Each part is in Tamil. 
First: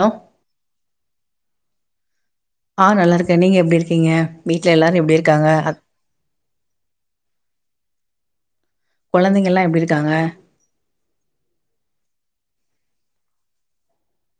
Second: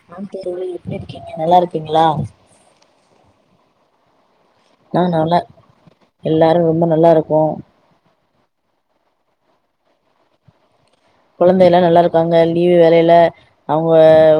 ஹலோ அ தோழி எப்பிடி இருக்கீங்க நல்லா இருக்கீங்களா ஆஹ் நல்லா இருக்கேன் நீங்க எப்படி இருக்கீங்க வீட்டு்ல எல்லாரும் எப்படி இருக்காங்க எல்லாரும் ரொம்ப நல்லா இருக்கோம் குழந்தைங்கல்லாம் எப்படி இருக்காங்க குழந்தை எல்லாம் நல்லா இருக்காங்க லீவு் வேலையில அவங்க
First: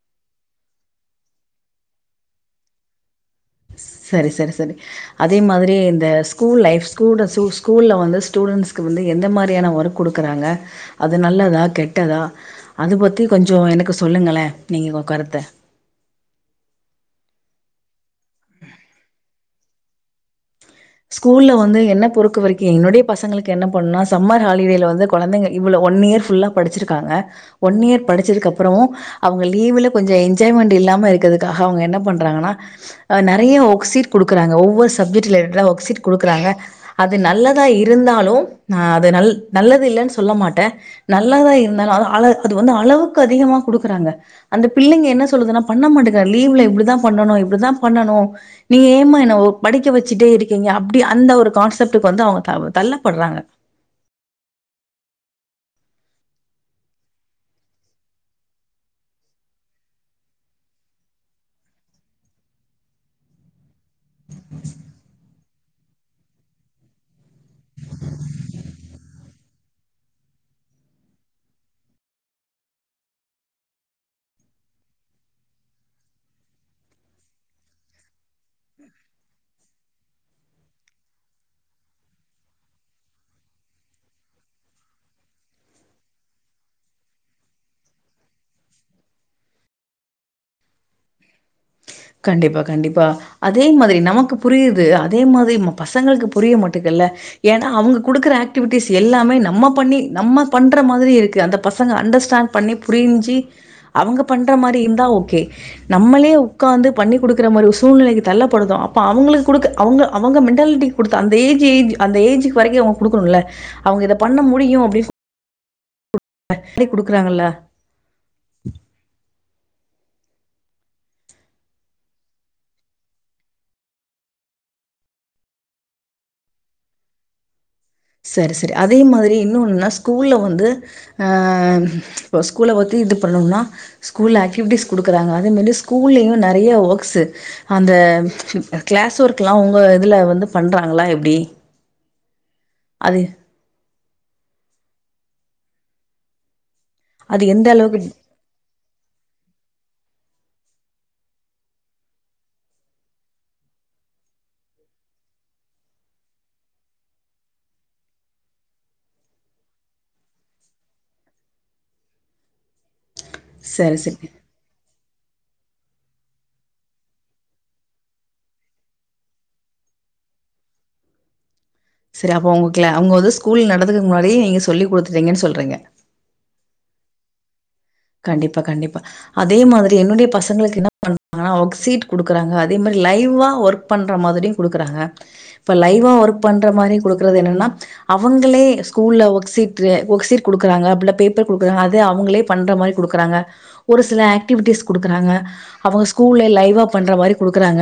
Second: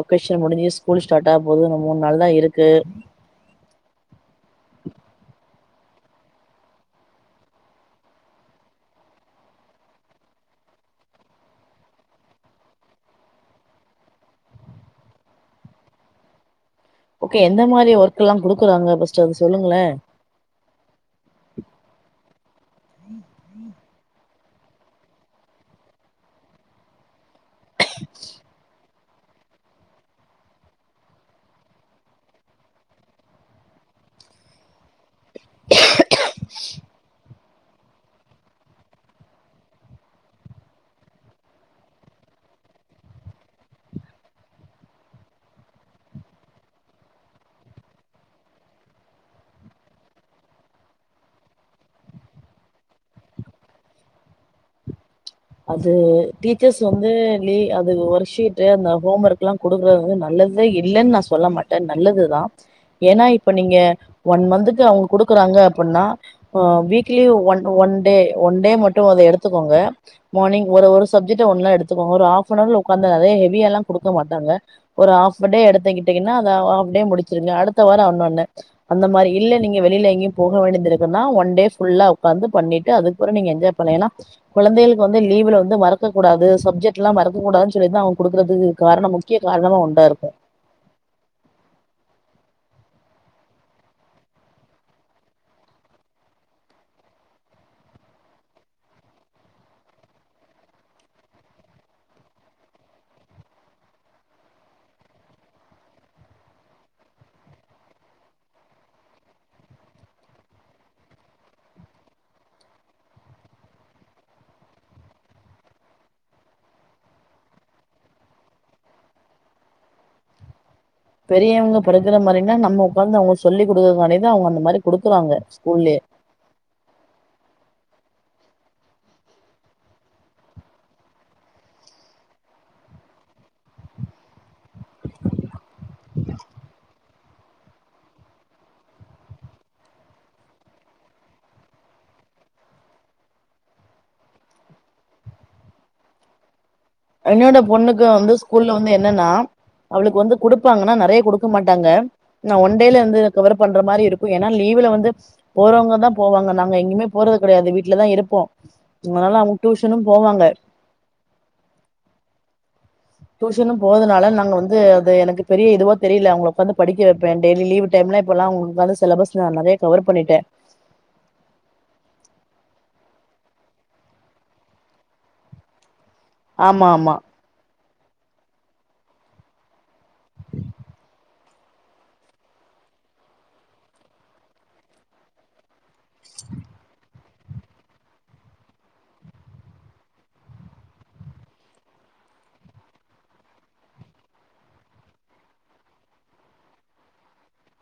ஒகேஷன் முடிஞ்சு ஸ்கூல் ஸ்டார்ட் ஆக போது நம்ம மூணு நால்தா இருக்கு சரி சரி சரி அதே மாதிரி வந்து இந்த ஸ்கூல் லைஃப் ஸ்டூடன்ஸ் ஸ்கூல்ல வந்து எந்த மாதிரியான ஒர்க் கொடுக்கறாங்க அது நல்லதா கெட்டதா அத பத்தி கொஞ்சம் எனக்கு சொல்லுங்களே நீங்க உங்க கருத்த என்ன மாதிரி ஒர்க் எல்லாம் குடுக்குறாங்க பஸ்ட் அது சொல்லுங்களே ஸ்கூல்ல வந்து என்ன பொறுக்கு வரைக்கும் என்னுடைய பசங்களுக்கு என்ன பண்ணலா சம்மா ஹாலிடேல வந்து குழந்தைங்க இவ்ள ஒன் இயர் ஃபுல்லா படிச்சிருக்காங்க ஒன் இயர் படிச்சதுக்கு அப்புறம் அவங்க லீவு்ல கொஞ்சம் என்ஜாய்மெண்ட் இல்லாம இருக்கறதுக்காக அவங்க என்ன பண்றாங்கன்னா நிறைய ஒர்க் சீ்ட் கொடுக்குறாங்க ஒவ்வொரு சப்ஜெக்ட் ஒ ஒர்க் சீட் கொடுக்கறாங்க அது நல்லதா இருந்தாலும் அது நல்லது இல்லேன்னு சொல்ல மாட்டேன் நல்லதா இருந்தாலும் அது அள அது வந்து அளவுக்கு அதிகமா கொடுக்கறாங்க அந்த பிள்ளைங்க என்ன சொல்லுதுனா பண்ண மாட்டேல லீவுல இப்படி தான் பண்ணனும் இப்படி தான் பண்ணனும் நீ ஏமா படிக்க வச்சுட்டே இரு ங்க அப்படி அந்த ஒரு கான்செப்டுக்கு வந்து அவங்க தள்ளப்படுறாங்க அது டீச்சர்ஸ் வந்து அது ஒர்க் ஷீட் அந்த ஹோம் ஒர்க் எல்லாம் கொடுங்கறது வந்து நல்லது தான் இல்லைன்னு நான் சொல்ல மாட்டேன் நல்லதுதான் ஏன்னா இப்ப நீங்க ஒன் மன்த்துக்கு அவுங்க குடுக்குறாங்க அப்புன்னா அ வீக்லி ஒ ஒன் டே ஒன் டே மட்டு அத எடுத்துக்கோங்க மார்னிங் ஒரு ஒரு சப்ஜெக்ட ஒன்னா எடுத்துக்கோங்க ஒரு ஹாஃப் என் ஆர் உக்காந்தாலே ஹெவியாலா குடுக்க மாட்டாங்க ஒரு ஆஃப் எ டே எடுத்துகிட்டிங்கனா அத ஆஃப் டே முடிச்சிருங்க அடுத்த வார இன்னொன்னு அந்த மாரி இல்ல நீங்க வெளியில எங்கயு போக வேண்டியதிருக்குன்னா ஒன் டே ஃபுல்லா உக்காந்து பண்ணிட்டு அதுப்புற நீங்க என்ஜாய் பண்லா ஏனா குழந்தைகள் ளுக்கு வந்து லீவுல வந்து மறக்க கூடாது சப்ஜெக்ட்லா மறக்கக்கூடாதுன் சொல்லிதா அவங்க குடுக்குறதுக்கு காரண முக்கிய காரணமு உண்டா இருக்கு கண்டிப்பா கண்டிப்பா அதே மாதிரி நமக்கு புரியுது அதே மாதிரி நம்ம பசங்களுக்கு புரிய மாட்டுதுல்ல ஏனா அவுங்க குடுக்குற ஆக்டிவிட்டிஸ் எல்லாமே நம்ம பண்ணி நம்ம பண்ற மாதிரி இருக்கு அந்த பசங்க அண்டர்ஸ்டாண்ட் பண்ணி புரிஞ்சி அவங்க பண்ற மாரி இருந்தா ஓகே நம்மளே உக்காந்து பண்ணி குடுக்குற மாரி ஒரு சூழ்நிலைக்கு தள்ளப்படுதோ அப்ப அவங்களுக்கு குடுக் அவங்க அவங்க மென்டாலிட்டிக் குடுத்த அந்த ஏஜ் ஏஜ் அந்த ஏஜுக்கு வரைக்கு அவங்க குடுக்கணுல்ல அவங்க இத பண்ண முடியு அப்டி [inaudible] குடுக்குறாங்கல்ல பெரியவங்க படுக்கிற மாரினா நம்ம உக்காந்து அவங்ளுக் சொல்லி குடுக்கற மாரிதா அவங்க அந்த மாரி குடுக்குறாங்க ஸ்கூல்லயே சரி சரி அதே மாதிரி இன்னொனுன்னா ஸ்கூல்ல வந்து ஆ இப்ப ஸ்கூல பத்தி இது பண்ணும்னா ஸ்கூல்ல ஆக்டிவிட்டிஸ் குடுக்குறாங்க அதே மாரி ஸ்கூல்லயு நெறைய ஒர்க்ஸு அந்த கிளாஸ் ஒர்க்லா உங்க இதுல வந்து பண்றாங்ளா எப்டி அது அது என்னோட எந்த அளவுக்கு பொண்ணுக்கு வந்து ஸ்கூல்ல வந்து என்னனா அவளுக்கு வந்து குடுப்பாங்கனா நெறைய குடுக்க மாட்டாங்க ஆ ஒன் டேல இருந்து கவர் பண்ற மாரி இருக்கு ஏனா லீவுல வந்து போறவங்கதா போவாங்க நாங்க எங்கேமே போறது கெடையாது வீட்லதா இருப்போ அதனால அவங்க டியூஷனு போவாங்க டியூஷனு சரி, சரி. போததுனால நாங்க வந்து அது எனக் பெரிய இதுவா தெரில அவுங்கள உக்காந்து படிக்க வெப்பே டெய்லி லீவ் டைம்லா இப்பல்லா உங்ளுக்கானு சிலபஸ் நா நெறையா கவர் பண்ணிட்டே செரி அப்ப உங்ளுக்ல அவங்க வந்து ஸ்கூல் நடத்றதுக்கு முன்னாடி நீங்க சொல்லி குடுத்துட்டன் சொல்றிங்க ஆமா ஆமா கண்டிப்பா கண்டிப்பா அதே மாதிரி என்னுடைய பசங்களுக்கு என்ன பண்றாங்கனா ஒர்க் சீட் குடுக்குறாங்க அதே மாரி லைவா ஒர்க் பண்ற மாதிரியு குடுக்குறாங்க லைவா ஒர்க் பண்ற மாரி குடு க்றது என்னனா அவங்களே ஸ்கூல்ல ஒர்க் சீட் ஒர்க் சீட் குடுக்கறாங்க புள்ள பேப்பர் குடுக்கறாங்க அது அவங்களே பண்ற மாரி கொடுக்கறாங்க ஒரு சில ஆக்டிவிட்டீஸ் கொடுக்கறங்க அவங்க ஸ்கூல்ல லைவ் பண்ற மாதிரி கொடுகுகிறாங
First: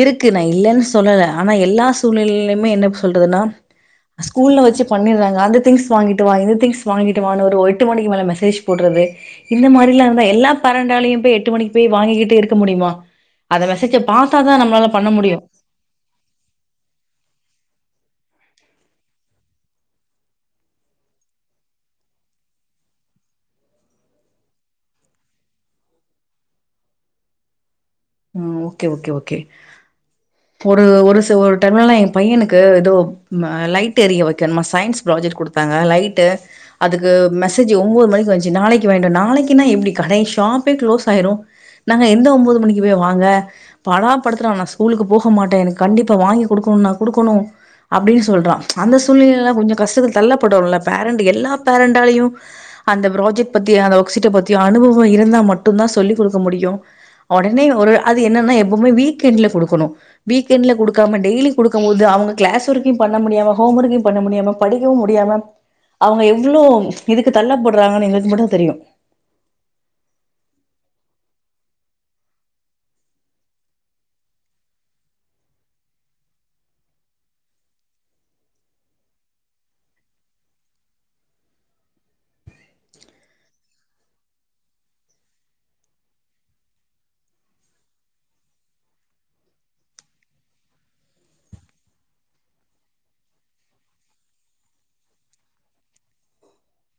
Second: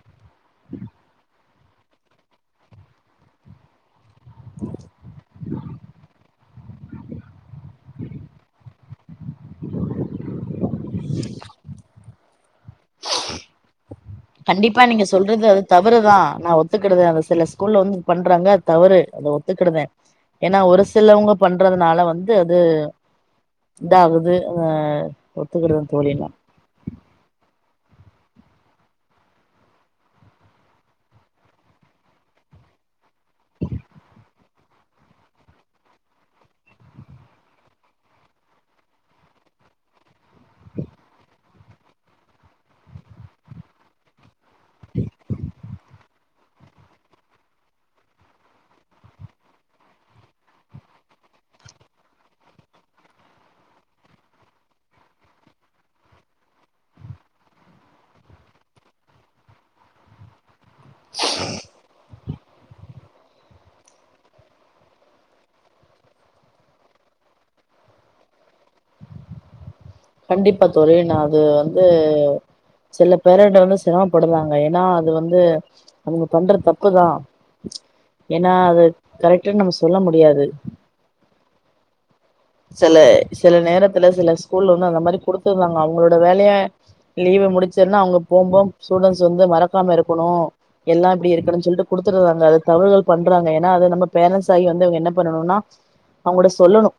இருக்கு நான் இல்லேன்னு சொல்லல ஆனா எல்லா சூழ்நிலையிலையுமே என்ன சொல்றதுன்னா ஸ்கூல்லல வச்சு பண்ணடுறாங்க அந்த வாங்கிட்டு வா இந்த திங்ஸ் வாங்கிட்டு வா ஒரு எட்டு மணிக்கு மேல மெசேஜ் போடுறது இந்த மாதிரியெலா இருந்தா எல்லா பரண்டாளய போய் எட்டு மணிக்கு போய் வாங்கிக் பாத்தாதா கண்டிப்பா நம்மளால நீங்க பண்ண முடியு சொல்றது அது தவறுதான் நான் ஒத்துக்கடுதேன் அத சில ஸ்கூல்ல வந்து பண்றாங்க அது தவறு அதை ஒத்துக்கிடுதேன் ஏன்னா ஒரு சிலவங்க பண்றதுனால வந்து அது இதாகுது அ ஒத்துக்கிடுதுன்னு தோழல்லான் ஓகே ஓகே ஓகே ஒரு ஒரு டைம்ல பையனுக்கு ஏதோ லைட் எரிய வைக்கணுமா சயின்ஸ் ப்ராஜெக்ட் கொடுத்தாங்க லைட்டு அதுக்கு மெசேஜ் ஒன்பது மணிக்கு வந்துச்சு நாளைக்குவேண்டும் நாளைக்குனா எப்படி கடை ஷாப்பே க்ளோஸ் ஆயிரும் நாங்க எந்த ஒன்பது மணிக்கு போ வாங்க பாடாப் படுத்துறான் நான் ஸ்கூலுக்கு போக மாட்டேன் எனக்கு கண்டிப்பா வாங்கி குடுக்கணா குடுக்கணு அப்டின்னு சொல்றா அந்த சூழ்நிலைல கொஞ்சொ கஷ்ட தள்ளப்படுறோல ஃபேரண்ட் எல்லா ஃபேரண்டாலயு அந்த ப்ராஜெக்ட் பத்திய அந்த ஒர்க் சீட்ட பத்தியோ அனுபவொ இருந்தா மட்டுந்தா சொல்லிக் குடுக்க முடியு ஒடனே ண்மயில் ஒரு அது என்னனா எப்பவுமே வீக்கெண்ட்ல கொடுக்கணு வீக் கெண்ட்ல குடுக்காம டெய்லி குடுக்கம் போது அவங்கள் கிளாஸ் ஒர்க்கயு பண்ண முடியாம ஹோம் ஒர்க்கையு பண்ண முடியாம படிக்கவு முடியாம அவங்க எவ்ளோ இதுக்கு தள்ளப்படுறாங்கன்னு எங்களுக்கு மட்டுதா தெரியு கண்டிப்பா தோழி நா அது வந்து சில ஃபேரண்ட வந்து சிரமப்படுறாங்க ஏன்னா அது வந்து அவங்க பண்றது தப்புதா ஏனா அது கரெக்டுன் நம்ம சொல்ல முடியாது செல செல நேரத்துல செல ஸ்கூல்ல வந்து அந்த மாரி குடுத்தறாங்க அவங்களோட வேலைய லீவு முடிச்சதுன்னா அவங்க போகும்போ ஸ்டூடெண்ட்ஸ் வந்து மறக்காம இருக்கணு எல்லாம் இப்டி இருக்கனும் சொல்ட்டு குடுத்துறாங்க அது தவறுதல் பண்றாங்க ஏனா அது நம்ம பேரண்ட்ஸ்ஸாகி வந்து அவங்க என்ன பண்ணணுனா அவங்கள்ட சொல்லணு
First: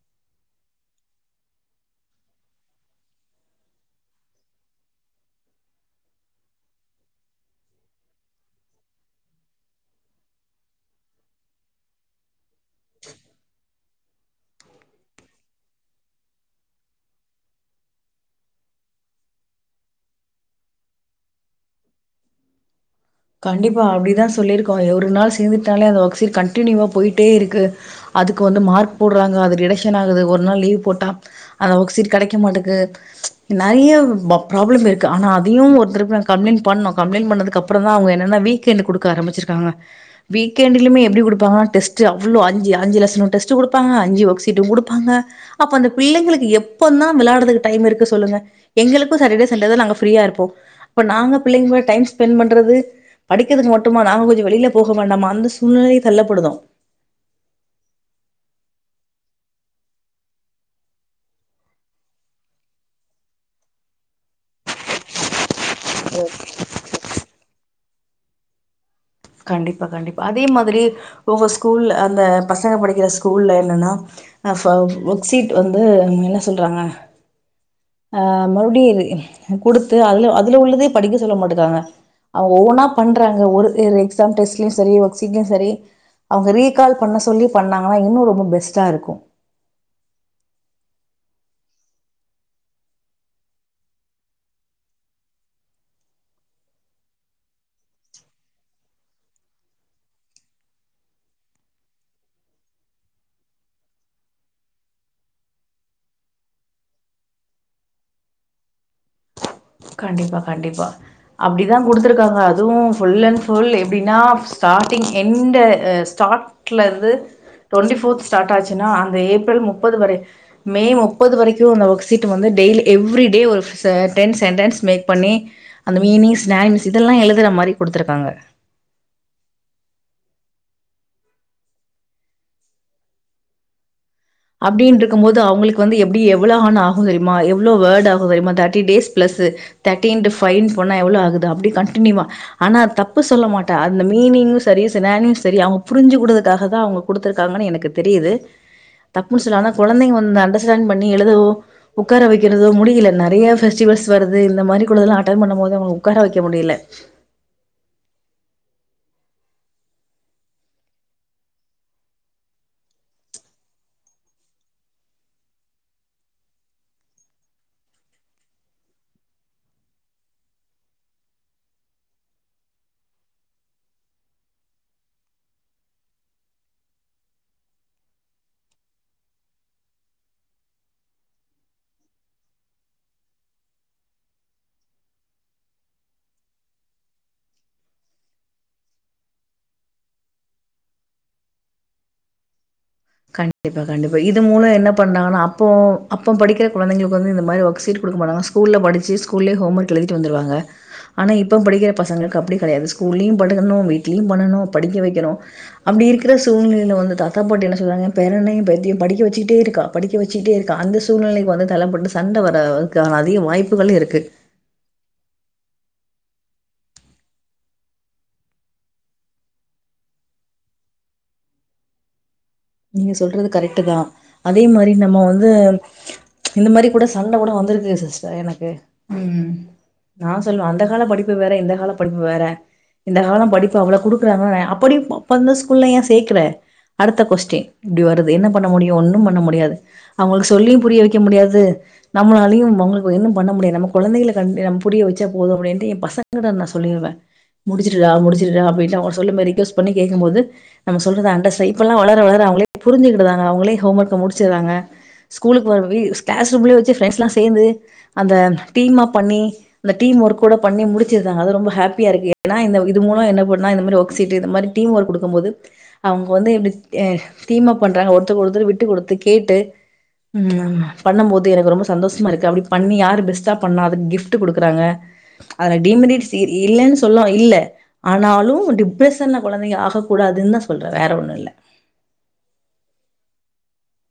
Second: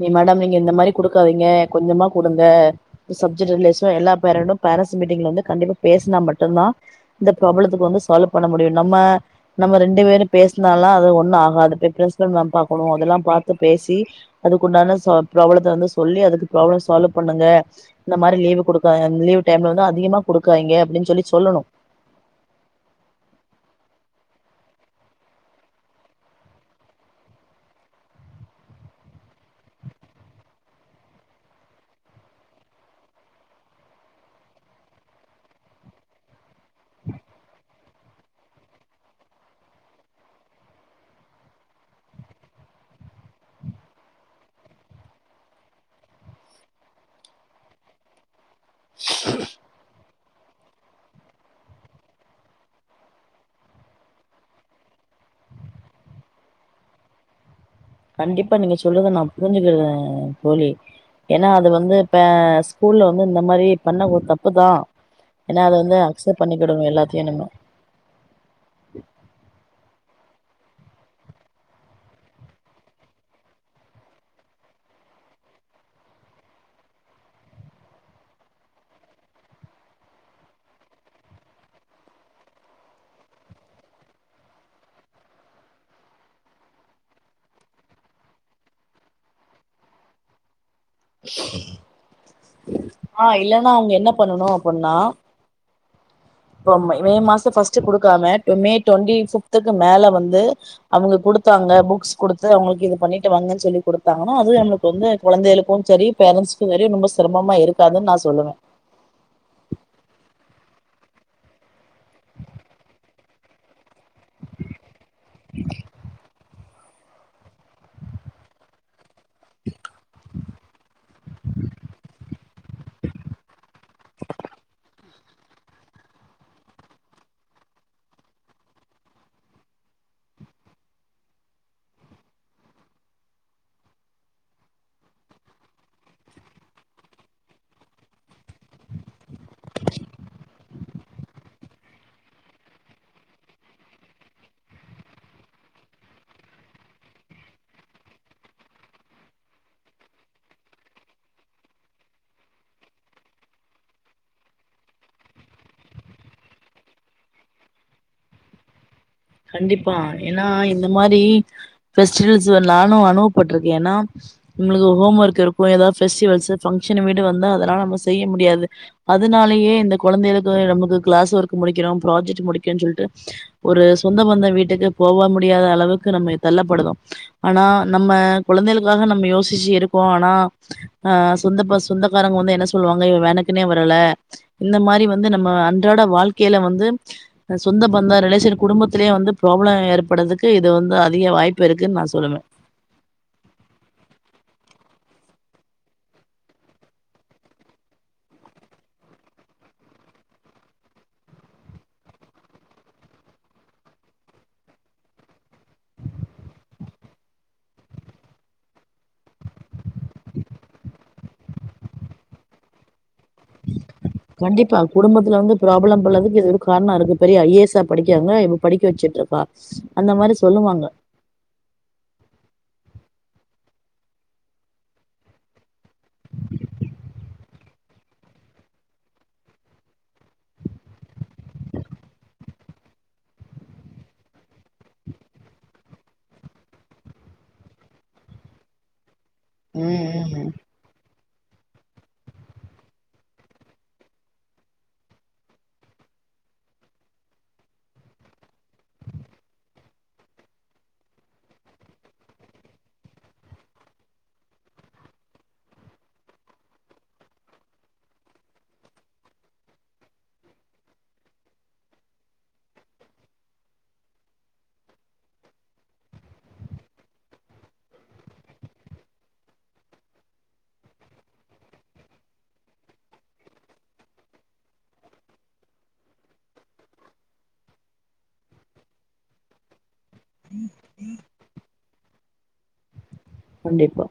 நீ மேடம் நீங்க இந்த மாரி குடுக்காதீங்க கொஞ்சமா குடுங்க சப்ஜெக்ட் ரிலேஷன் எல்லா பேரண்டு பேரண்ட்ஸ் மீட்டிங்ல வந்து கண்டிப்பா பேசுனா மட்டுந்தா இந்த பிராபலத்துக்கு வந்து சால்வு பண்ண முடியு நம்ம நம்ம ரண்டு பேரும் பேசுனாலா அது ஒன்னு ஆகாது பேய் பிரின்சிபல் மேம் பா க்கனு அதெல்லா பாத் பேசி அதுக்கு உண்டான சா புராப்ளத்த வந்து சொல்லி அதுக்கு ப்ராப்ளம் சால்வ் பண்ணுங்க இந்த மாரி லீவு குடுக்கா ந்த லீவ் டைம்ல வந்து அதிகமா குடுக்காதிங்க அப்படின்னு சொல்லி சொல்லணு கண்டிப்பா அப்டிதா சொல்லிருக்கோ எ ஒரு நாள் சேந்துட்டாலே அந்த ஒர்க்சீட் கண்டினியூவா போயிட்டே இருக்கு அதுக்கு வந்து மார்க் போடுறாங்க அது ரிடக்ஷன் ஆகுது ஒரு நாள் லீவ் போட்டா அந்த ஒர்க் சீட் கெடைக்க மாட்டக்கு ச் நெறைய ப ப்ராப்ளத்துல இருக்கு ஆனா அதையும் ஒருத்தர் போய் அங் கம்ப்ளைண்ட் பண்ணோ கம்ப்ளைன் பண்ணதுக்கு அப் அப்பறந்தா அவங்க என்னன்னா வீக்கெண்டு குடுக்க ஆரம்பிச்சிருக்காங்க வீக்கெண்டுலுமே எப்டி குடுப்பாங்கனா டெஸ்ட்டு அவ்வளோ அஞ்சு அஞ்சு லெஸனு டெஸ்ட்டு குடுப்பாங்க அஞ்சு ஒர்க் ஷீட்டு குடுப்பாங்க அப்ப அந்த பிள்ளைங்களுக்கு எப்பந்தா விளாடறதுக்கு டைம் இருக்கு சொல்லுங்க எங்களுக்கு சாட்டடே சண்டே தா நாங்க ஃபீரியா இருப் போ அப்ப நாங்க பிள்ளைங் கூட டைம் ஸ்பென்ட் பண் றது படிக்கிறதுக்கு மட்டுமா நாங்க கொஞ்ச வெளில போக வேண்டாமா அந்த சூழ்நிலையில் தள்ளப்படுதோ கண்டிப்பா நீங்க சொல்லுர்த நா புரிஞ்சுக்கறே தோழி ஏன்னா அது வந்து பே ஸ்கூல்ல வந்து இந்த மாரி பண்ண ஒரு தப்பு தா ஏன்னா அத வந்து அக்சப்ட் பண்ணிக்கிடணு எல்லாத்தையு நம்மோ கண்டிப்பா கண்டிப்பா அதே மாதிரி ஒவ்வொரு ஸ்கூல்ல அந்த பசங்க படிக்கிற ஸ்கூல்ல என்னன்னா அ ஃப ஒர்க்ஷீட் வந்து என்ன சொல்றாங்க ஆஹ் மறுபடியு இத குடுத்து அதுல அதுல உள்ளதே படிக்க சொல்ல மாட்டுக்றாங்க அவங் ஒவ்வொன்னா பண்றாங்க ஒரு [unintelligible] எக்ஸாம் டெஸ்ட்லயு சரி ஒர்க்ஷீட்லயு சரி அவங்க ரீகால் பண்ண சொல்லி பண்ணாங்கனா இன்னு ரொம்ப பெஸ்ட்டா இருக்கு ஆஹ் இல்லனா அவங்க என்ன பண்ணனு அப்பிட்ன்னா ப்போமே மே மாச ஃபஸ்ட்டு குடுக்காம ட் மே ட்வெண்ட்டி ஃபிப்த்துக்கு மேல வந்து அவங்க குடுத்தாங்க புக்ஸ் குடுத்து அவங்களுக்கு இது பண்ணிட்டு வாங்கன் சொல்லி குடுத்தாங்கன்னா அது அவங்களுக்கு வந்து கொழந்தைகளுக்கு சரி பேரண்ட்ஸ்க்கு சரி ரொம்ப சிரமமா இருக்காதுன் நா சொல்லுவே கண்டிப்பா கண்டிப்பா அப்டி தா குடுத்துருக்காங்க அதுவு ஃபுல் அண்ட் ஃபுல்லே அப்டின்னா ஸ்டார்டிங் எண்டூ அ ஸ்டார்ட் லருந்து டுவெண்ட்டி ஃபோர்த் ஸ்டார்ட் ஆச்சுன்னா அந் த ஏப்ரல் முப்பது வரை மே முப்பது வரைக்கு அந்த ஒர்க் ஷீட் வந்து டெய்லி எவ்ரி டே ஒரு ஃபெச டென்ஸ் மேக் பண்ணி அந்த மீனிஸ் ஸ்னைம்ஸ் இதெல்லா எழுதற மாரி குடுத்துருக்காங்க அப்டின்ருக்கும் போது அவங்களுக்கு வந்து எப்டி எவ்வளோ ஹான் ஆஹு தெரியுமா எவ்வளோ வேர்ட் ஆகு தெரியுமா தேட்டி டேஸ் பிளஸ் தேட்டி இண்டு ஃபைன் போனா எவ்ளோ ஆகுது அப்டி கன்ட்னியூவா ஆனா தப்பு சொல்ல மாட்டே அந்த மீனிங்கு சரி சினானியம்ஸ் சரி அவங்க புரிஞ்சு குடுத்தக்காக தா அவங்க குடுத்துருக்காங்கன்னு எனக்கு தெரியுது தப்புன் சொல்லல ஆனா கொழந்தைங்க வந்து அண்டர்ஸ்டாண்ட் பண்ணி எழுதவு உக்கார வெக்கிறதோ முடியல நெறைய ஃபெஸ்டிவல்ஸ் வருது இந்த மாரிக்குள்ளதெல்லா அட்டண்ட் பண்ணும் போது அவங்கள உக்கார வெக்க முடியல கண்டிப்பா ஏனா இந்த மாரி ஃபெஸ்டிவல்ஸ்ல நானு அனுபவபட்ருக்கே ஏனா நம்மளுக்கு ஹோம் ஒர்க் இருக்கு எதாவது ஃபெஸ்டிவல்ஸு ஃபங்க்ஷனு போய்ட்டு வந்தா அதெல்லா நம்ம செய்ய முடியாது அதுனாலேயே இந்த கொழந்தைகளுக்கு நமக்கு கிளாஸ் ஒர்க் முடிக்கறோ ப்ராஜெக்ட்டு முடிக்கஞ் சொல்ட்டு ஒரு சொந்த பந்தோ வீட்டுக்கு போவ முடியாதளவுக்கு நம்மய தள்ளப்படுதோ ஆனா நம்ம கொழந்தைகளுக்காக நம்ம யோசிச்சு இருக்கோ ஆனா அ சொந்த பஸ் சொந்தக்காரங்க வந்து என்ன சொல்லுவாங்க இவ வேணக்குனே வரல இந்த மாரி வந்து நம்ம அன்றாட வாழ்க்கைல வந்து சொந்த பந்த ரிலேஷன் குடும்பத் துலயே வந்து ப்ராப்ளம் ஏற்படதுக்கு இது வந்து அதிக வாய்ப்பு இருக்குன் நா சொல்லுவே கண்டிப்பா கண்டிப்பா இது மூலோ என்ன பண்ணாங்கன்னா அப்போ அப்ப படிக்கிற கொழந்தைங்களுக்கு வந்து இந்த மாரி ஒர்க்ஷீட் குடுக்க மாட்டாங்க ஸ்கூல்ல படிச்சு ஸ்கூல்லே ஹோம் ஒர்க் எழுதிட்டு வந்துருவாங்க ஆனா இப்ப படிக்கிற பசங்களுக்கு அப்டி கெடையாது ஸ்கூல்லயு படுக்கணு வீட்லயு பண்ணனு படிக்க வெக்கணு அப்டி இருக்கற சூழ்நிலைல வந்து தாத்தா பாட்டி என்ன சொல்லுறாங்க பேரனயு பேத்தியு படிக்க வச்சிக்ட்டே இருக்கா படிக்க வச்சிக்ட்டே இருக்கா அந்த சூழ்நிலைக்கு வந்து தள்ளப்பட்டு சண்ட வர அளக்கு ஆளாக்து கண்டிப்பா குடும்பத்துல வந்து ப்ராப்ளம் உள்ளதுக்கு இது ஒரு காரணோ இருக்கு பெரிய ஐ ஏ எஸ் ஸா படிக்காங்க இப்ப படிக்க வெச்சுட்டு இருக்கா அந்த மாரி சொல்லுவாங்க நீங்க சொல்றது கரெக்ட்தா அதே மாரி நம்ம வந்து இந்த மாரி கூட சண்ட கூட வந்திருக்கு சிஸ்டர் எனக்கு இம் இம் நா சொல்வ அந்த கால படிப்பு வேற இந்த காலா படிப்பு வேற இந்த காலம் படிப்பு அவ்வளவு குடுக்குறாங்க அப்ப நீ அந்த ஸ்கூல்ல ஏ சேக்குற அடுத்த கொஸ்டின் கே இப்படி வருது என்ன பண்ண முடியு ஒன்னு ம் பண்ண முடியாது ம் அவுங்களுக்கு ம் சொல்லியும் புரிய வெக் க முடியாது நம்மளாலயு உங்களுக்கு ஒன்னும் பண்ண முடியாது. நம்ம கெழந்தைங்களுக்கு புரிய வெச்சா போது அப்டின்டு பசங்க கிட்ட சொல்லிருவ முடிச்சிடுடா முடிச்சிடுடா அப்படின்ட்டு அவுங்க சொல் மாரி ரிக்வெஸ்ட் பண்ணி கேக்கும்போது நம்ம சொல்லறத அண்டர்ஸ்டாண் இப்ப எல்லா வளர வளர அவங்களே புரிஞ்சிக்கிடறாங்க அவுங்களே ஹோம் ஒர்க்க முடிச்சுறாங்க ஸ்கூலுக்கு போற வீ கிளாஸ் ரூம்ல வெச்சு பிரெண்ட்ஸ் எல்லா சேந்து அந்த தீமா பண்ணி அந்த தீம் ஒர்க் ஓட பண்ணி முடிச்சிடுறாங்க அது ரொம்ப ஹேப்பியா இருக்கு ஏனா இந்த இது மூலோ என்ன பண்னுனா இந்த மாரி ஒர்க் ஷீட் இந்த மாரி டீம் ஒர்க் குடுக்கும்போது அவுங்க வந்து இப்டி தீமா பண்றாங்க ஒருத்தருக்கு ஒருத்தர் விட்டு கொடுத்து கேட்டு உம் பண்ணும்போது எனக்கு ரொம்ப சந்தோஷமா இருக்கு அப்படி பண்ணி யாரு பெஸ்ட்டா பண்ணா அதுக்கு கிஃப்ட் குடுக்கறாங்க அதுல டிமெனிட்ஸ் இல்லைன்னு சொல் இல்ல ஆனாலு டிப்ரஷன் குழந்தைங்க ஆக கூடாதுன்தா சொல்ற வேற ஒன்னு இல்ல கண்டிப்பா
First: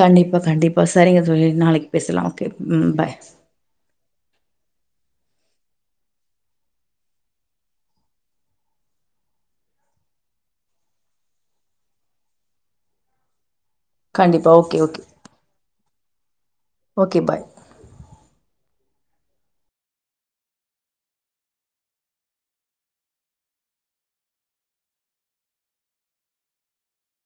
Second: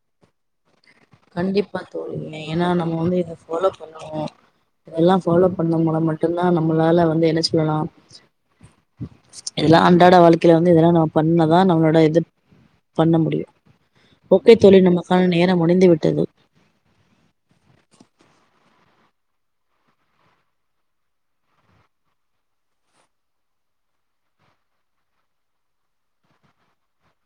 கண்டிப்பா கண்டிப்பா சரிங்க தோழி கண்டிப்பா நாளைக்கு தோழி பேசலா ஓகே ஏனா ம் நம்ம வந்து பாய் இத ஃபாலோ பண்ணுவோ இதெல்லாம் ஃபாலோ பண்ண மூலம் மட்டுந்தா நம்மளால வந்து என்ன சொல்லலாம் இதெல்லா அண்டாட வாழ்க்கையில வந்து இதெல்லாம் நம்ம பண்ணதா நம்மளோட இது பண்ண முடியு கண்டிப்பா ஓகே தோழி ஓகே நமக்கான நேரோ முடிந்துவிட்டு கே பாய்